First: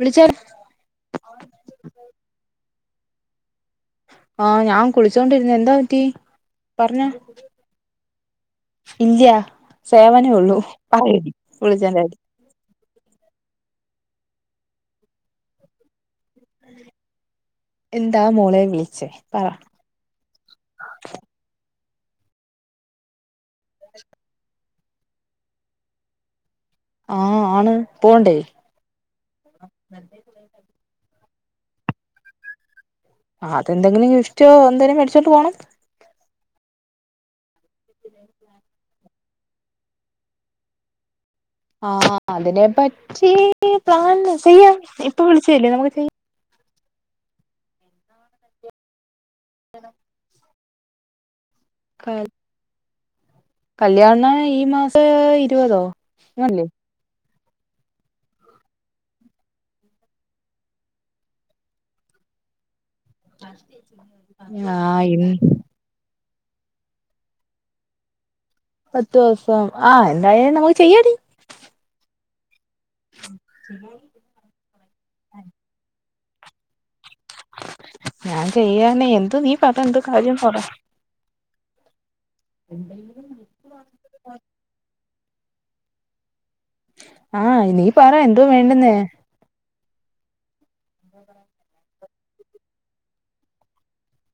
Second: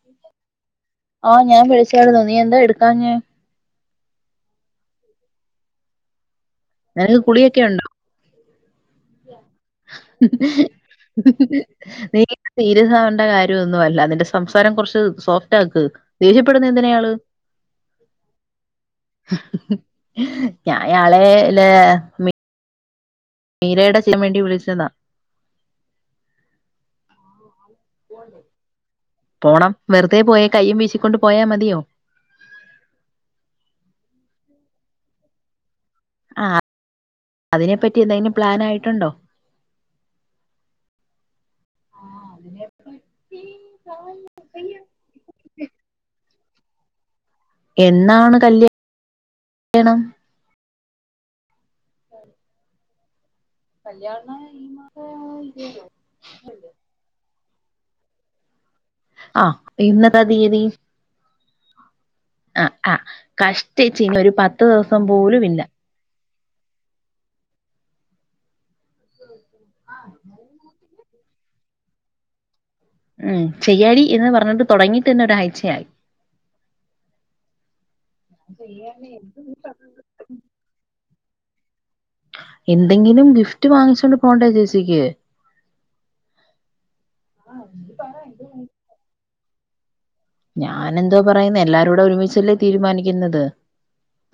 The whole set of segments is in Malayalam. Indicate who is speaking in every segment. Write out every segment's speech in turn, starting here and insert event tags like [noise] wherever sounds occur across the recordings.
Speaker 1: വിളിച്ചാ
Speaker 2: ഓഹ് ഞാൻ വിളിച്ചരുന്നു നീ എന്താ എടുക്കാഞ്ഞെ
Speaker 1: ആഹ് ഞാൻ കുളിച്ചോണ്ടിരുന്ന എന്താ പറ്റി പറഞ്ഞോ
Speaker 2: നിനക്ക് കുളിയൊക്കെ ഉണ്ടോ
Speaker 1: ഇല്ല സേവനേ ഉള്ളൂ
Speaker 2: [unintelligible]
Speaker 1: വിളിച്ചേന്റെ കാര്യം
Speaker 2: സീ രസാവണ്ട കാര്യമൊന്നുമ അല്ല നിന്റെ സംസാരം കുറച്ച് സോഫ്റ്റ് ആക്ക് ദേഷ്യപ്പെടുന്ന എന്തിനയാള്
Speaker 1: എന്താ മോളെ വിളിച്ചേ പറ
Speaker 2: ഞാൻ അയാളെല്ല മീരയുടെ ചെയ്യാൻണ്ടി വിളിച്ചതാ
Speaker 1: ആഹ് ആണ് പോണ്ടേ
Speaker 2: പോണം വെറുതെ പോയേ കയ്യും വീശിക്കൊണ്ട് പോയാ മതിയോ?
Speaker 1: ആ അതെന്തെങ്കിലും ഗിഫ്‌റ്റോ എന്തേലും മേടിച്ചോട്ട് പോണം
Speaker 2: ആ അതിനെപ്പറ്റി എന്തെങ്കിലും പ്ലാൻ ആയിട്ടുണ്ടോ?
Speaker 1: ആ അതിനെ പറ്റി പ്ലാൻ ചെയ്യാം ഇപ്പൊ വിളിച്ചല്ലേ നമുക്ക് ചെയ്യാം
Speaker 2: എന്നാണ് കല്യാണംണം
Speaker 1: കൽ കല്യാണ
Speaker 2: കല്യാണം
Speaker 1: ഈ മാസം
Speaker 2: ഈ-
Speaker 1: ഇരുപതോ അല്ലേ?
Speaker 2: ആഹ് ഇന്നതാ തീയതി? ആ ആ കഷ്ടിച്ച് ഇന്ന് ഒരു പത്ത്
Speaker 1: ആ
Speaker 2: ദിവസം
Speaker 1: ഇന്ന്
Speaker 2: പോലും ഇല്ല
Speaker 1: പത്ത് ദിവസം ആ എന്തായാലും നമ്മുക്ക് ചെയ്യടി -
Speaker 2: ഉം ചെയ്യാടി എന്ന് പറഞ്ഞിട്ട് തുടങ്ങിട്ട്ന്നെ ഒരാഴ്ചയായി.
Speaker 1: ഞാൻ ചെയ്യാനെ
Speaker 2: ചെയ്യാനേ
Speaker 1: എന്ത് നീ പറ എന്ത് കാര്യം പറ
Speaker 2: എന്തെങ്കിലും ഗിഫ്റ്റ് വാങ്ങിച്ചോണ്ട് പോണ്ടേ ജേസിക്ക്
Speaker 1: ആഹ് നീ പറ എന്തോ വേണ്ടന്നേ?
Speaker 2: ഞാനെന്തോ പറയുന്ന എല്ലാരുട ഒരുമിച്ചല്ലേ തീരുമാനിക്കുന്നത്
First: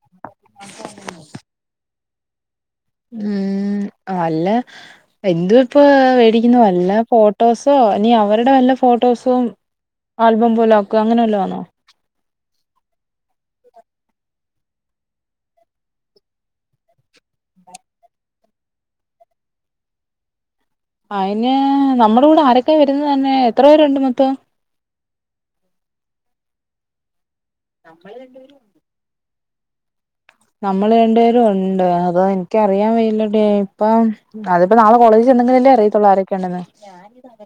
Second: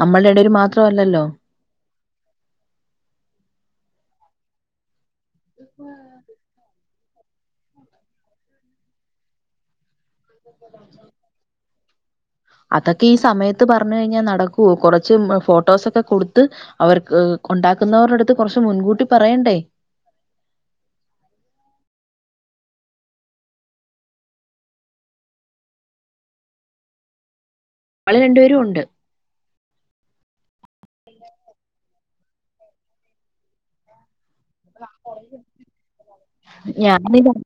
Speaker 2: നമ്മൾ രണ്ടുപേരും മാത്രല്ലല്ലോ
Speaker 1: ഉം അല്ല എന്ത ഇപ്പ മേടിക്കുന്നു വല്ല ഫോ ട്ടോസോ ഇനി അവരുടെ വല്ല ഫോട്ടോസും ആൽബം പോല ആക്ക അങ്ങനെ വല്ലോ ആണോ
Speaker 2: അതൊക്കെ ഈ സമയത്ത് പറഞ്ഞു കഴിഞ്ഞാൽ നടക്കുവോ കുറച്ച് ഫോട്ടോസൊക്കെ കൊടുത്ത് അവർക്ക് ഉണ്ടാക്കുന്നവരുടെ അടുത്ത് കുറച്ച് മുൻകൂട്ടി പറയണ്ടേ
Speaker 1: അയിന് നമ്മുടെ കൂടെ ആരൊക്കെ വരുന്നത് തന്നെ എത്ര പേരുണ്ട് മൊത്തം? നമ്മള് രണ്ട്
Speaker 2: രണ്ടുപേരും
Speaker 1: പെരും
Speaker 2: ഉണ്ട്
Speaker 1: നമ്മള് രണ്ടു പേരും ഉണ്ട് അതോ എനിക്കറിയാൻ വയല്ലടി അപ്പം അതിപ്പപ്പോ നാളെ കോളേജ് ഉണ്ടങ്കിലല്ലേ അറിയത്തുള്ളൂ ആരൊക്കെയ ഉണ്ടന്ന്?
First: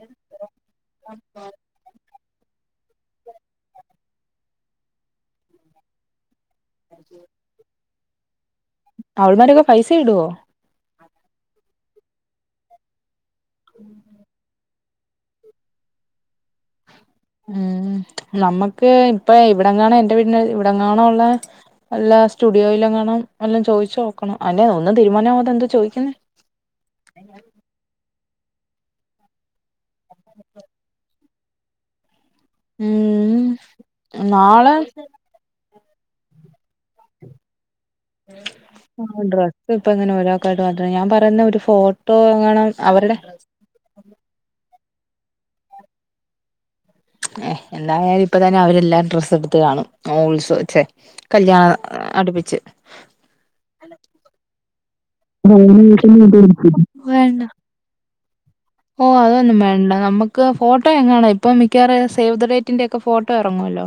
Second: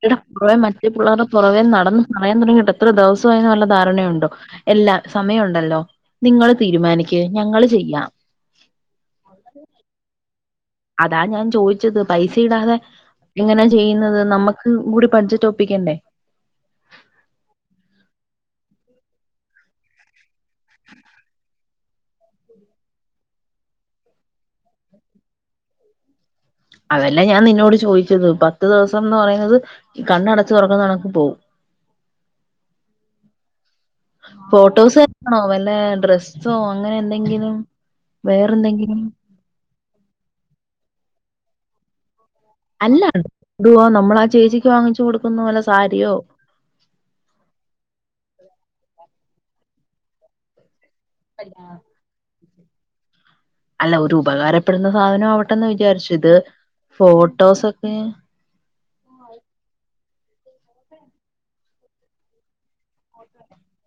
Speaker 2: പുറവേ മറ്റേ പിള്ളേരുടെ പുറവേ നടന്നന്ന് പറയാൻ തുടങ്ങിയിട്ട് എത്ര ദിവസമായി നല്ല ധാരണയുണ്ടോ? എല്ലാ സമയമുണ്ടല്ലോ നിങ്ങൾ തീരുമാനിക് ഞങ്ങള് ചെയ്യാം.
Speaker 1: അവൾമാരൊക്കെ പൈസയിടോ
Speaker 2: അതാ ഞാൻ ചോയിച്ചത് പൈസയി ടാതെ ഇങ്ങനെ ചെയ്യുന്നത് നമ്മക്ക് ക്ക്‌ കൂടി ബഡ്ജറ്റ്‌ ഒപ്പിക്കേണ്ടെ
Speaker 1: ഉംഹ് നമ്മക്ക് ഇപ്പ ഇവിടെങ്ങാണോ എന്റെ വീടിന്റെ ഇവിടെ ങ്ങാണോള്ള അല്ലാ സ്റ്റുഡിയോയിലെങ്ങാനും എല്ല ചോയിച്ചോക്കണം അല്ല ഒന്നും തീരുമാനമാവാതെന്തോ ചോദിക്കുന്നേ
Speaker 2: അതല്ലേ ഞാൻ നിന്നോട് ചോദിച്ചത് പത്ത് ദിവസംന്ന് പറയുന്നത് ഈ കണ്ണടച്ചു തുറക്കുന്നകണക്ക് പോവും
Speaker 1: ഉം ഉം
Speaker 2: ഫോട്ടോസ് എണോ വല്ല ഡ്രസ് ഡ്രസ്സൊ അങ്ങനെന്തെങ്കിലും വേറെ ന്തെങ്കിലും
Speaker 1: ഇപ്പങ്ങനെ ഒരാക്കായിട്ട് മാത്രെ ഞാൻ പറയുന്നെ ഒരു ഫോട്ടോങ്ങാണം
Speaker 2: അല്ല ടുവോ നമ്മളാ ചേച്ചിക്ക് വാങ്ങിച്ചു കൊടുക്കുന്നപോലെ സാരിയോ
Speaker 1: ഏഹേ ന്നാങ്ങേര് ഇപ്പ തന്നെ അവരെല്ലാം ഡ്രസ്സ് എടുത്ത് കാണും ആ ഉത്സാച്ചെ കല്യാണ അടുപ്പിച്ച്
Speaker 2: അല്ല ഒരു ഉപകാരപ്പെടുന്ന സാധനാവട്ടെന്ന് വിചാരിച്ചു ഇത്
Speaker 1: വേണ്ട
Speaker 2: ഫോട്ടോസൊക്കെ
Speaker 1: ഓ അതൊന്നും വേണ്ട നമുക്ക് ഫോട്ടോ എങ്ങാണാണഇപ്പൊ മിക്കവാറ് സേവ് ദ ഡേറ്റിന്റെക്കെ ഫോട്ടോ ഇറങ്ങുവല്ലോ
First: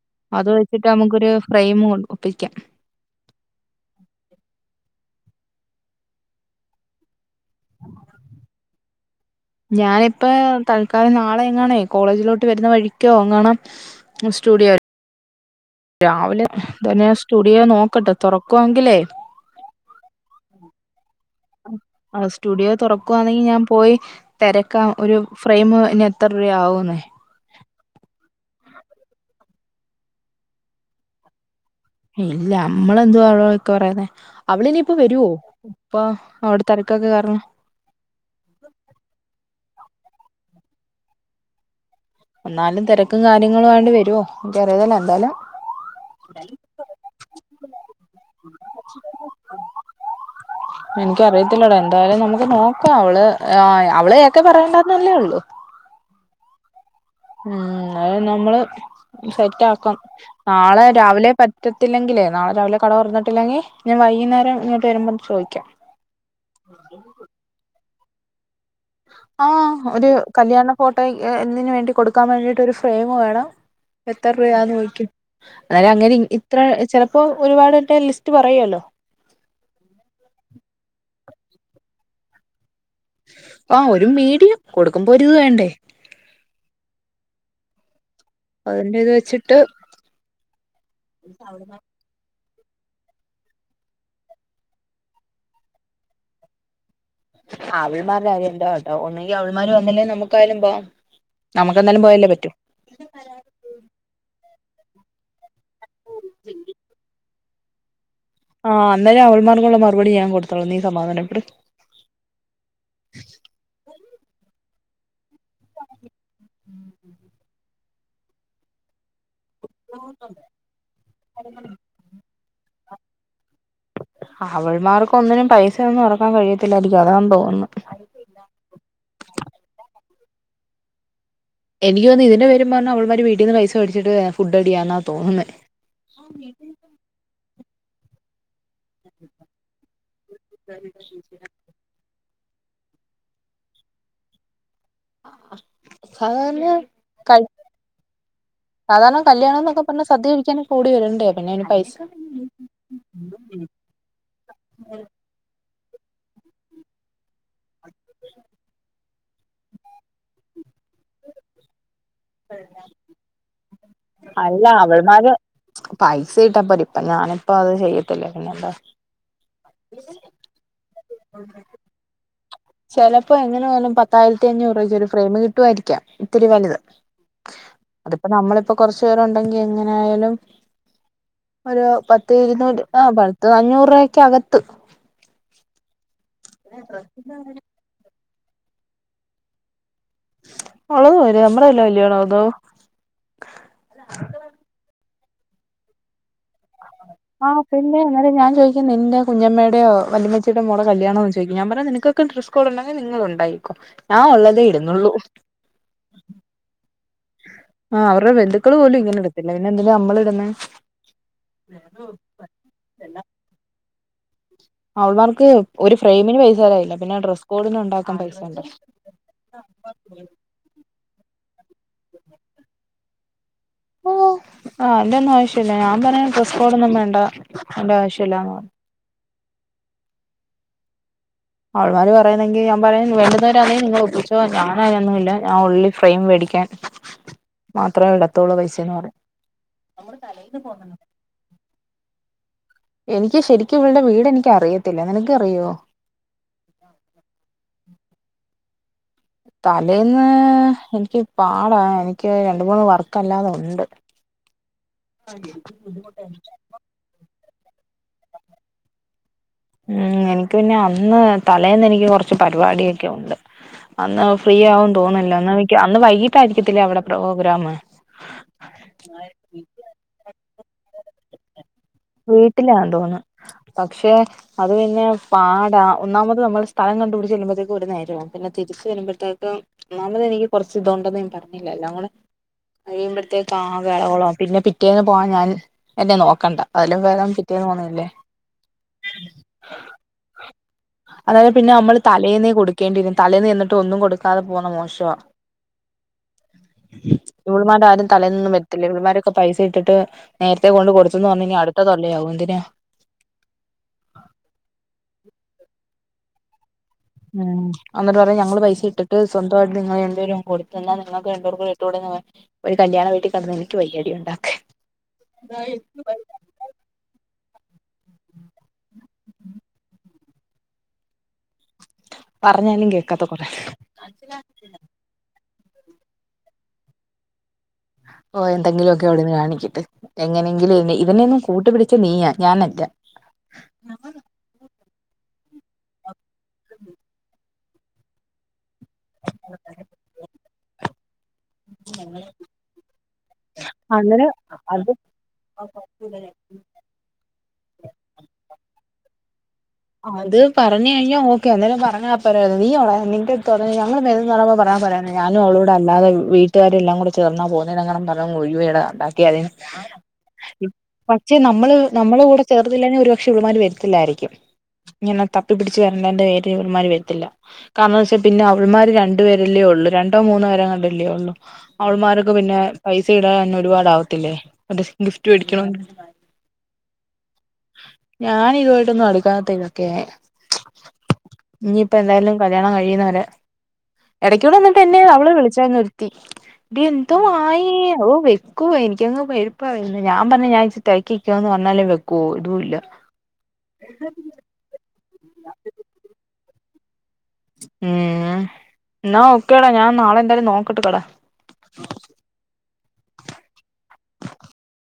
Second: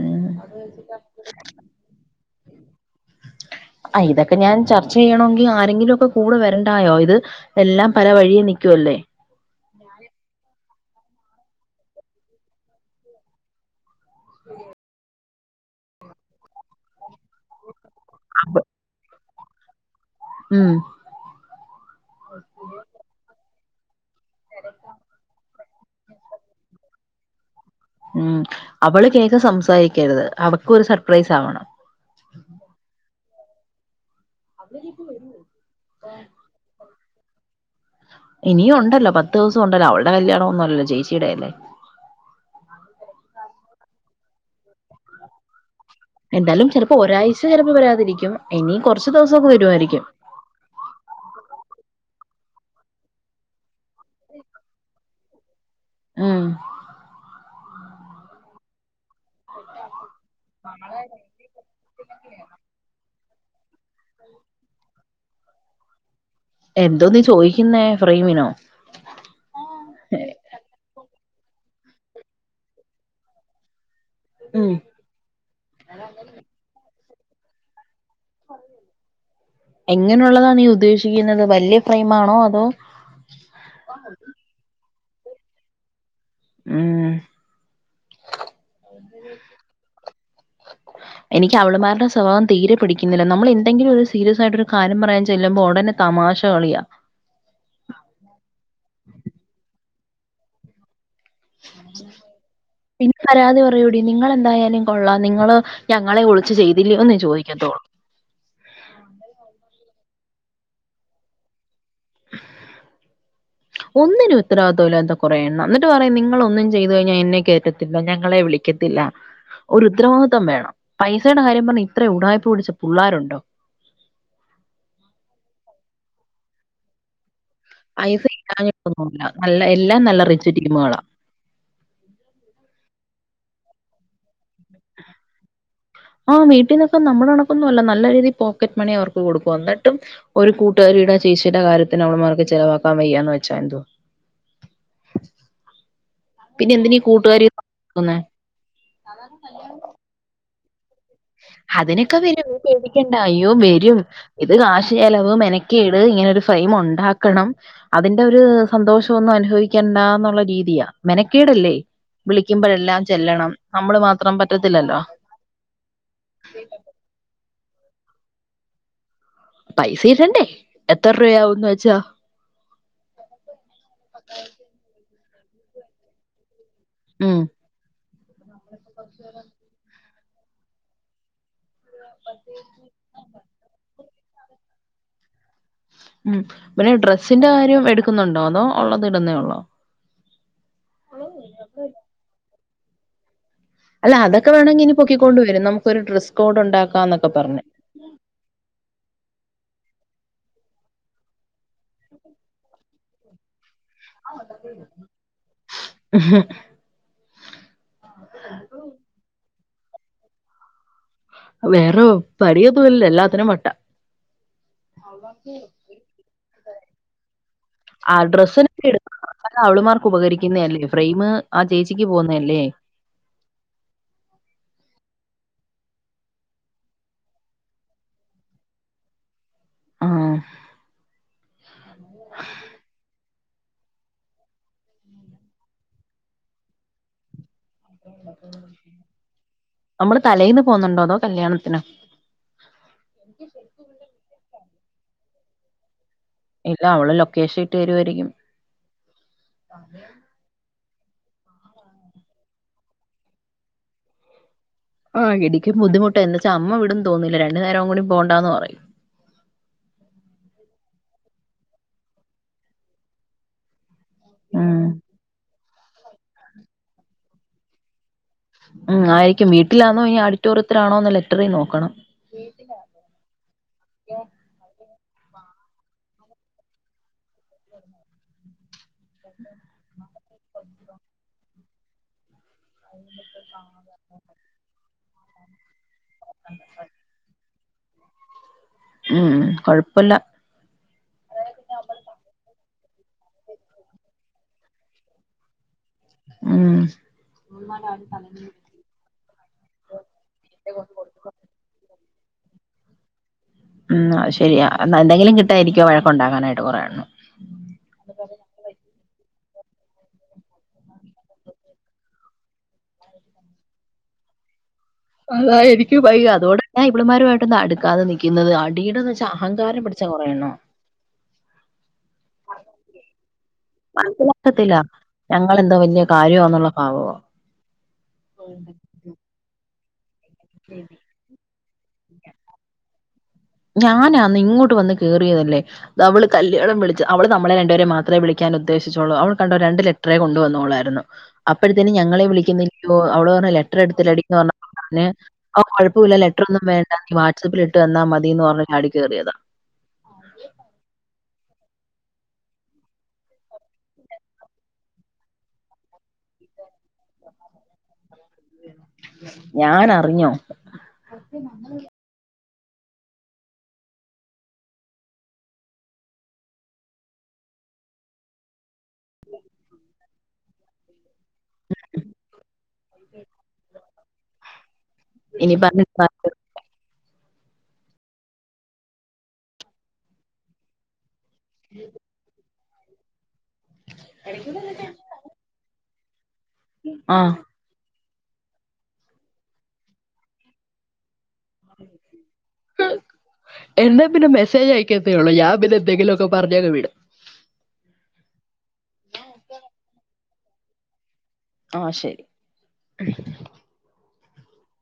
Speaker 2: ഉം
Speaker 1: അത് വെച്ചിട്ട് നമ്മക്കൊരു ഫ്രെയിമ് ഒപ്പിക്ക
Speaker 2: അയിതൊക്കെ ഞാൻ ചർച്ച ചെയ്യണൊങ്കി ആരെങ്കിലൊക്കെ കൂടെ വരണ്ടായോ ഇത് എല്ലാം പല വഴിയെ നിക്കുവല്ലേ
Speaker 1: ഞാനിപ്പോ തൽക്കാലം നാളെങ്ങാണേ കോളേജിലോട്ട് വരുന്ന വഴിക്കോ എങ്ങാണം സ്റ്റുഡിയോ രാവിലെ തന്നെ സ്റ്റുഡിയോ നോ ക്കട്ടെ തൊറക്കോങ്കിലേ
Speaker 2: ഉം
Speaker 1: ആഹ് സ്റ്റുഡിയോ തൊറക്കുവാന്നെങ്കി ഞാൻ പോയി തെരക്കാം ഒരു ഫ്രെയിമ്ന് എത്ര രൂവയാവൂന്നേ
Speaker 2: മ്മ് അവള് കേക്കെ സംസാരിക്കര്ത് അവക്കൊരു സർപ്രൈസാവണം
Speaker 1: ഇല്ല നമ്മളെന്തുവാ അവളെക്കെ പറയുന്നെ അവള് ഇനിപ്പൊ വെരോ ഇപ്പ അവ്‌ടെ തെരക്കൊക്കെ കാരണം
Speaker 2: ഇനിയുണ്ടല്ലോ പത്തൂസം ഉണ്ടല്ലോ അവള്ടെ കല്ല്യാണോന്നുല്ലല് ചേച്ചിടെ അല്ലേ
Speaker 1: എന്നാലും തെരക്കും കാര്യങ്ങളായൊണ്ട് വെരോ എനിക്കറിയുല എന്താലും
Speaker 2: എന്താലും ചെലപ്പോ ഒരാഴ്ച ചെലപ്പോ വരാതിരിക്കും ഇനിം കൊറച്ച് ദിവസൊക്കെ വരുവായിരിക്കും
Speaker 1: എന്ക്കറിയത്തില്ലടാ എന്തായാലും നമുക്ക് നോക്കാം അവള് അവളേക്കെ പറയണ്ടാന്നല്ലേ ഒള്ളു
Speaker 2: ഉം
Speaker 1: ഉം അത് നമ്മള് സെറ്റാക്കാം നാളെ രാവിലെ പ റ്റത്തില്ലെങ്കിലെ നാളെ രാവിലെ കട തൊറന്നിട്ടില്ലെങ്കി ഞാൻ വൈകുന്നേരം ഇങ്ങട്ട് വരുമ്പോ ചോയിക്കാം
Speaker 2: എന്തോ നീ ചോയിക്കുന്നേ ഫ്രെയിമിനോ?
Speaker 1: ആഹ് ഒരു കല്ല്യാണ ഫോട്ടോ ഇതിന് വേണ്ടി കൊടുക്കാൻ വേണ്ടീട്ട് ഒരു ഫ്രെയിമ് വേണം എത്ര
Speaker 2: ഉം
Speaker 1: രൂപയാന്നൊയിക്കും ഇന്നാലേ അങ്ങനെ ഇത്ര ചെലപ്പോ ഒരുപാടെറ്റെ ലിസ്റ്റ് പറയല്ലോ
Speaker 2: എങ്ങനെയുള്ളതാ നീ ഉദ്ദേശിക്കുന്നത് വല്ല്യ ഫ്രെയിമാണോ അതോ
Speaker 1: ആഹ് ഒരു മീഡിയം കൊടുക്കുമ്പോ ഒരു വേണ്ടേ
Speaker 2: മ്മ്
Speaker 1: അതിന്റെത് വെച്ചിട്ട്
Speaker 2: എനിക്ക് അവള്മാര്ടെ സ്വഭാവം തീരെ പിടിക്ക്ന്നില്ല നമ്മള് എന്തെങ്കിലൊരു സീരിയസായിട്ടോര് കാര്യം പറയാൻ ചെല്ലുമ്പോ ഒടനെ തമാശ കളിയാ
Speaker 1: അവള്മാരുടെ കാര്യം എന്തൊ ആവട്ടേ ഒന്നെങ്കി അവള്മാര് വന്നില്ലേ നമുക്കായാലും പോവാ നമ്മുക്കെന്താലും പോയല്ലേ പറ്റു
Speaker 2: പിന്നെ പരാതി പറയോടി നിങ്ങള് എന്തായാലും കൊള്ളാം നിങ്ങള് ഞങ്ങളെ ഒളിച്ച് ചെയ്തില്ല്യോന്ന് ചോയ്ക്കത്തൊള്ളൂ
Speaker 1: ആഹ് അന്നേരം അവള്മാർക്കുള്ള മറുപടി ഞാൻ കൊടുത്തോളാം നീ സമാധാനപ്പെട്
Speaker 2: ഒന്നിനും ഉത്തരവാദിത്തല്ലന്ത കൊറേ എണ്ണം എന്നിട്ട് പറയും നിങ്ങളൊന്നും ചെയ്ത് കഴിഞ്ഞ എന്നെ കേറ്റത്തില്ല ഞങ്ങളെ വിളിക്കത്തില്ല ഒരു ഉത്തരവാദിത്തം വേണം പൈസേടെ കാര്യം പറഞ്ഞ് ഇത്രയും ഉടായിപ്പ് പുടിച്ച പുള്ളാരുണ്ടൊ
Speaker 1: അവള്മാർക്കൊന്നിനും പൈസയൊന്നും എറക്കാൻ കഴിയത്തില്ലായിരിക്കും അതാന്ന് തോന്ന്ന്ന്
Speaker 2: പൈസ ഇല്ലാഞ്ഞിട്ടൊന്നു അല്ല നല്ല എല്ലാം നല്ല റിച്ച് ടീമേളാ
Speaker 1: എനിക്ക് തോന്ന ഇതിന്റെ പേര് പറഞ്ഞ് അവള്മാര് വീട്ടീന്ന് പൈസ വേടിച്ചിട്ട് ഫുഡ്ഡടിയാന്ന തോന്ന്ന്നേ
Speaker 2: ആഹ് വീട്ടീന്നൊക്ക നമ്മ്ടെ കണക്കൊന്നു അല്ല നല്ല രീതി പോ ക്കറ്റ് മണി അവർക്ക് കൊടുക്കും എന്നിട്ടും ഒരു കൂട്ടുക്കാരീടെ ചേച്ചീടെ കാര്യ ത്തിന് അവള്മാർക്ക് ചെലവാക്ക വയ്യാന്ന് വെച്ച എന്ത്വാ
Speaker 1: സാധാരണ
Speaker 2: പിന്നെ എന്തിനാ ഈ
Speaker 1: കഴി
Speaker 2: കൂട്ടുകാരി [inaudible] ക്കുന്നേ
Speaker 1: സാധാരണ കല്യാണംന്നൊക്കെ പറഞ്ഞ സദ്യ കഴിക്കാന് കൂടി വരണ്ടെ
Speaker 2: അതിനൊക്ക വരും നീ പേടിക്കണ്ട അയ്യോ വെരും ഇത് കാശ് ചെലവ് മെനക്കേട് ഇങ്ങനൊരു ഫ്രെയിമ് ഉണ്ടാക്കണം അതിന്റോര് സന്തോഷൊന്നും അനുഭവിക്കണ്ടാന്ന്ള്ള രീതിയാ മെനക്കേടല്ലെ വിളിക്കുമ്പഴെല്ലാം ചെല്ലണം നമ്മള് മാത്രം
Speaker 1: അല്ല
Speaker 2: പറ്റത്തില്ലല്ലൊ
Speaker 1: അവൾമാര് പൈസ ഇട്ടപ്പോരെ ഇപ്പ ഞാനിപ്പ അത് ചെയ്യത്തില്ലേ പിന്നെന്താ
Speaker 2: പൈസ ഇടണ്ടെ എത്ര റൂബയാവ്ന്ന് വെച്ച
Speaker 1: ചെലപ്പൊ എങ്ങനെ പോയാലും പത്തായിരത്തി അഞ്ഞൂറ് രൂബക്ക് ഒര് ഫ്രെയിമ് കിട്ടുവായിരിക്ക ഇത്തിരി വല്ത്
Speaker 2: ഉം
Speaker 1: അതിപ്പ നമ്മളിപ്പൊ കൊറച്ച് പേരു ഉണ്ടെങ്കി എങ്ങനെ ആയാലും ഒര പത്ത് ഇരുന്നൂറ് ആഹ് പത്ത് അഞ്ഞൂറ് രൂപക്കകത്ത്
Speaker 2: ഉം പിന്നെ ഡ്രസ്സിന്റെ കാര്യം എടുക്കുന്നുണ്ടൊ അതോ ഉള്ളത് ഇടുന്നേ ഉള്ളൊ
Speaker 1: ഒള്ളത് പോരെ നമ്മ്ടെ അല്ലെ കല്യാണം അതൊ
Speaker 2: അല്ല അതൊക്കെ വേണെങ്കി ഇനി പൊക്കിക്കോണ്ട് വരും നമുക്ക് ഒര് ഡ്രസ് കോഡ് ഇണ്ടാക്കാം എന്നൊക്കെ പറഞ്
Speaker 1: ഞാ ചോദിക്കും നിന്റെ കുഞ്ഞമ്മേടെയൊ വല്യമച്ചിടെ മോടെ കല്യാണൊന്ന് ഞാ പറഞ്ഞു നിനക്ക് നിങ്ങക്ക് ഡ്രസ് കോഡ് ഉണ്ടെങ്കി നിങ്ങളുണ്ടാക്കിക്കോ ആഹ് അവര്ടെ ബന്ധുക്കൾ പോലും ഇങ്ങനെടത്തില്ല പിന്നെ എന്തിന നമ്മള് ഇട്ന്നെ
Speaker 2: വേറ പണിയൊന്നുല്ല എല്ലാത്തിനും വട്ട
Speaker 1: അവൾമാർക്ക് ഒരു ഫ്രെയിമിന് പൈസ തരാൻ കയില്ല പിന്നെ ഡ്രസ് കോഡിന് ഉണ്ടാക്ക പൈസ
Speaker 2: അത് അവൾമാർക്ക് ഉപകരിക്കുന്നെ അല്ലെ ഫ്രെയിമ് ആഹ് ചേച്ചിക്ക് പോവ്ന്ന അല്ലെ
Speaker 1: ആഹ് അയിന്റൊന്നും ആവശ്യല്ല. ഞാൻ പറയ ഡ്രസ് കോഡൊന്നും വേണ്ട അയിന്റെ ആവശ്യല്ലാന്ന് പറഞ്ഞു
Speaker 2: ആഹ്
Speaker 1: അവൾമാര് പറയണെങ്കി ഞാൻ പറയും വേണ്ട നിങ്ങള് ഒപ്പിച്ചൊ ഞാന് അയിനൊന്നുല്ല ഞാൻ ഒൺളി ഫ്രെയിമ് വേടിക്കാൻ മാത്രേ വെടത്തുള്ളു പൈസേന്ന് പറയും
Speaker 2: കല്ല്യാണത്തിന
Speaker 1: എനിക്ക് ശരിക്ക് ഇവൾടെ വീട് എനിക്ക അറിയത്തില്ല നിനക്കറിയൊ
Speaker 2: ഇല്ല അവള് ലൊക്കേഷ ഇട്ട് തരുവായരിക്കും
Speaker 1: തലേന്ന് ൻക്ക് പാടാ. എൻക്ക് രണ്ട് മൂന്ന് വർക്ക അല്ലാതെ ഉണ്ട്
Speaker 2: ആഹ് എനിക്കും ബുദ്ധിമുട്ട എന്നെ ന്നച്ച അമ്മ വിടുന്ന് തോന്നില്ല. രണ്ട് നേരം കുടി പോണ്ടാന്ന് പറയും
Speaker 1: ഉം എനിക്ക് പിന്നെ അന്ന് തലേന്ന് എനിക്ക് കൊറച്ച് പരിപാടിയൊക്കെ ഉണ്ട് അന്ന്
Speaker 2: ഉം
Speaker 1: ഫ്രീയാവുംന്ന് തോന്നില്ല അന്ന് മിക്ക അന്ന് വൈകീട്ടായിരിക്കത്തില്ലെ അവടെ പ്രോഗ്രാമ്
Speaker 2: ഉം ആയിരിക്കും. വീട്ട്ലാണൊ ഇനി ആഡിറ്റോറിയത്തിലാണൊന്ന് ലെറ്ററി നോക്കണം
Speaker 1: വീട്ടിലാ തോന്ന്ന്ന് പക്ഷെ അത് പിന്നെ പാടാ. ഒന്നാമത് നമ്മൾ സ്ഥലം കണ്ടുപിടിച്ച് ചെല്ലുമ്പത്തേക്കും ഒര് നേരാവും പിന്നെ തിരിച്ചു വരുമ്പത്തേക്ക് ഒന്നാമത് എനിക്ക് കൊറച്ച് ഇതുണ്ടെന്ന് ഞാന് പറഞ്ഞില്ലെ എല്ലാകൂടെ അത് യ്യുമ്പത്തേക്ക് ആകെ എളകുളാകും പിന്നെ പിറ്റേന്ന് പോകാൻ ഞാന് എന്നെ നോക്കണ്ട അതിലും ഭേദം പിറ്റേന്ന് പോക്ണില്ലെ
Speaker 2: ഉം കൊഴപ്പല്ല
Speaker 1: അതായത് പിന്നെ നമ്മള് തലേന്നേ കൊടുക്കേണ്ടിവരും തലേന്ന് ചെന്നിട്ട് ഒന്നും കൊടുക്കാതെ പോണത് മോഷാ
Speaker 2: ഉം
Speaker 1: ഇവൾമാരാരും തലേന്നൊന്നും വരത്തില്ല ഇവൾമാരൊക്കെ പൈസ ഇട്ടിട്ട് നേരത്തെ കൊണ്ട് കൊടുത്ത ത്ത്ന്ന് പറഞ് ഇനി അടുത്ത തല്ലിനാവും എന്തിന്
Speaker 2: ഉം അത് ശരിയാ എന്താ എന്തെങ്കിലും കിട്ടായിരിക്കാ വഴക്ക്‌ ഉണ്ടാക്കാനായിട്ട് കുറേയെണ്ണം
Speaker 1: ഉം എന്നിട്ട് പറയാ ഞങ്ങള് പൈസ ഇട്ടിട്ട് സ്വന്തമായിട്ട് നിങ്ങള് രണ്ട് പേരും കൊടുത്താ എന്നാ നിങ്ങൾക്ക് രണ്ട് പേർക്കും കൂടെ ഇട്ടൂടെ ന്ന് പറ ഒരു കല്യാണ വീട്ടിൽ കിടന്ന് എനിക്ക് വയ്യ അടി ഉണ്ടാക്കാൻ
Speaker 2: അതാ എനിക്കുംവയ്യ അതോടെ ഞാൻ ഇവളുമാരുമായിട്ടൊന്നും അടുക്കാതെ നിക്കുന്നത് അടിയുടെന്ന് വെച്ചാ അഹങ്കാരം പിടിച്ച കുറേയെണ്ണാ
Speaker 1: പറഞ്ഞാലും കേക്കാത്ത കൊറെഎണ്ണം
Speaker 2: ഞങ്ങെളെന്തോ വലിയ കാര്യന്നുള്ള ഭാവവാ
Speaker 1: ഓഹ് എന്തെങ്കിലും ഒക്കെ അവിടെന്ന് കാണിക്കിട്ട് എങ്ങനെങ്കിലും ഇതിനെ ഒന്നും കൂട്ട് പിട ക്ക്‌ നീയാ ഞാനല്ല
Speaker 2: ഞാനാന്ന് ഇങ്ങോട്ട് വന്ന് കേറിയതല്ലേ അത് അവള് കല്യാണം വിളിച്ചു അവള് നമ്മളെ രണ്ടുപേരേം മാത്രേ വിളി ക്കാൻ ഉദ്ദേശിച്ചൊള്ളൂ അവൾ കണ്ടോ രണ്ട് ലെറ്ററെ കൊണ്ടുവന്നോള്ളായിരുന്നു അപ്പോഴത്തേന് ഞങ്ങളെ വിളിക്കുന്നില്ലല്ലോ അവൾ പറഞ്ഞ ലെറ്റർ
Speaker 1: അന്നേരം
Speaker 2: എടുത്തിട്ടിലെടിന്ന് പറഞ്
Speaker 1: അത്
Speaker 2: എന്നെ ആഹ് കൊഴപ്പമില്ല ലെറ്റർ ഒന്നും വേണ്ട നീ വാട്സപ്പിലിട്ട് തന്നാ മതിയെന്ന് പറഞ് ചാടി കേറിയതാ
Speaker 1: അത് പറഞ് കഴിഞ്ഞാ ഓക്കെ അന്നേരം പറഞ്ഞ പറയ നീയാണോ നിന്റടുത്ത് പറഞ്ഞ ഞങ്ങൾ വേര്ന്നു പറുമ്പോ പറയാ പറയേ ഞാനും അവളും കൂടെ അല്ലതെ വീട്ടുകാരെല്ലാം കൂടെ ചേർന്നാ പോകുന്നേ അന്നേരംങ്ങാനും പറഞ് ഒഴിയോടാ ഉണ്ടാക്കി അതി
Speaker 2: ഞാൻ അറിഞ്ഞോ
Speaker 1: പക്ഷെ നമ്മള് നമ്മള കൂടെ ചേർത്തില്ലെ ഒരു പക്ഷേ ഇവൾമാര് വരത്തില്ലായിരിക്കും ഇങ്ങനെ തപ്പിപ്പിടിച്ച് വരേണ്ടതിന്റെ പേരിൽ ഇവളുമാർ വരത്തില്ല കാരണംന്ന് വെച്ചാൽ പിന്നെ അവൾമാര് രണ്ടുപേരല്ലേ ഉള്ളു രണ്ടോ മൂന്നോ പേര് എങ്ങാണ്ട് അല്ലേ ഉള്ളു അവൾമാരോക്കെ പിന്നെ പൈസ ഇടാൻന്നെ ഒരുപാട് ആവത്തില്ലേ ഒരു ഗിഫ്റ്റ്
Speaker 2: ഇനി
Speaker 1: മേടിക്കണൊങ്കി
Speaker 2: പറഞ്ഞ
Speaker 1: ഞാന ഇതുയിട്ടൊന്നും അടുക്കാത്തത്ത് ഇതൊക്കെയാ ഇഞ്ഞിപ്പം എന്തായാലും കല്യാണം കഴിയുന്നത് വരെ ഇടയ്ക്കൂടെ എന്നിട്ട് എന്നെ അവള് വിളിച്ചായിരുന്നു ത്തി ഡി
Speaker 2: ആ
Speaker 1: എന്തുവായി ഓ വെക്കുവ എനിക്കങ്ങ് മെഴുപ്പ വെരുന്നേ ഞാൻ പറഞ്ഞ ഞാൻ തയ്ക്കിക്കാന്ന് പറഞ്ഞാലും വെക്കോ ഇതും ഇല്ല
Speaker 2: ക്കെത്തെ ഒള്ളു ഞാൻ പിന്നെ എന്തെങ്കിലും ഒക്കെ പറഞ്ഞങ്ങ് വിടും
Speaker 1: ഉം എന്നാ ഓക്കെ ഡാ ഞാൻ നാളെ എന്തായാലും നോക്കട്ടെ കട
Speaker 2: ആഹ് ശരി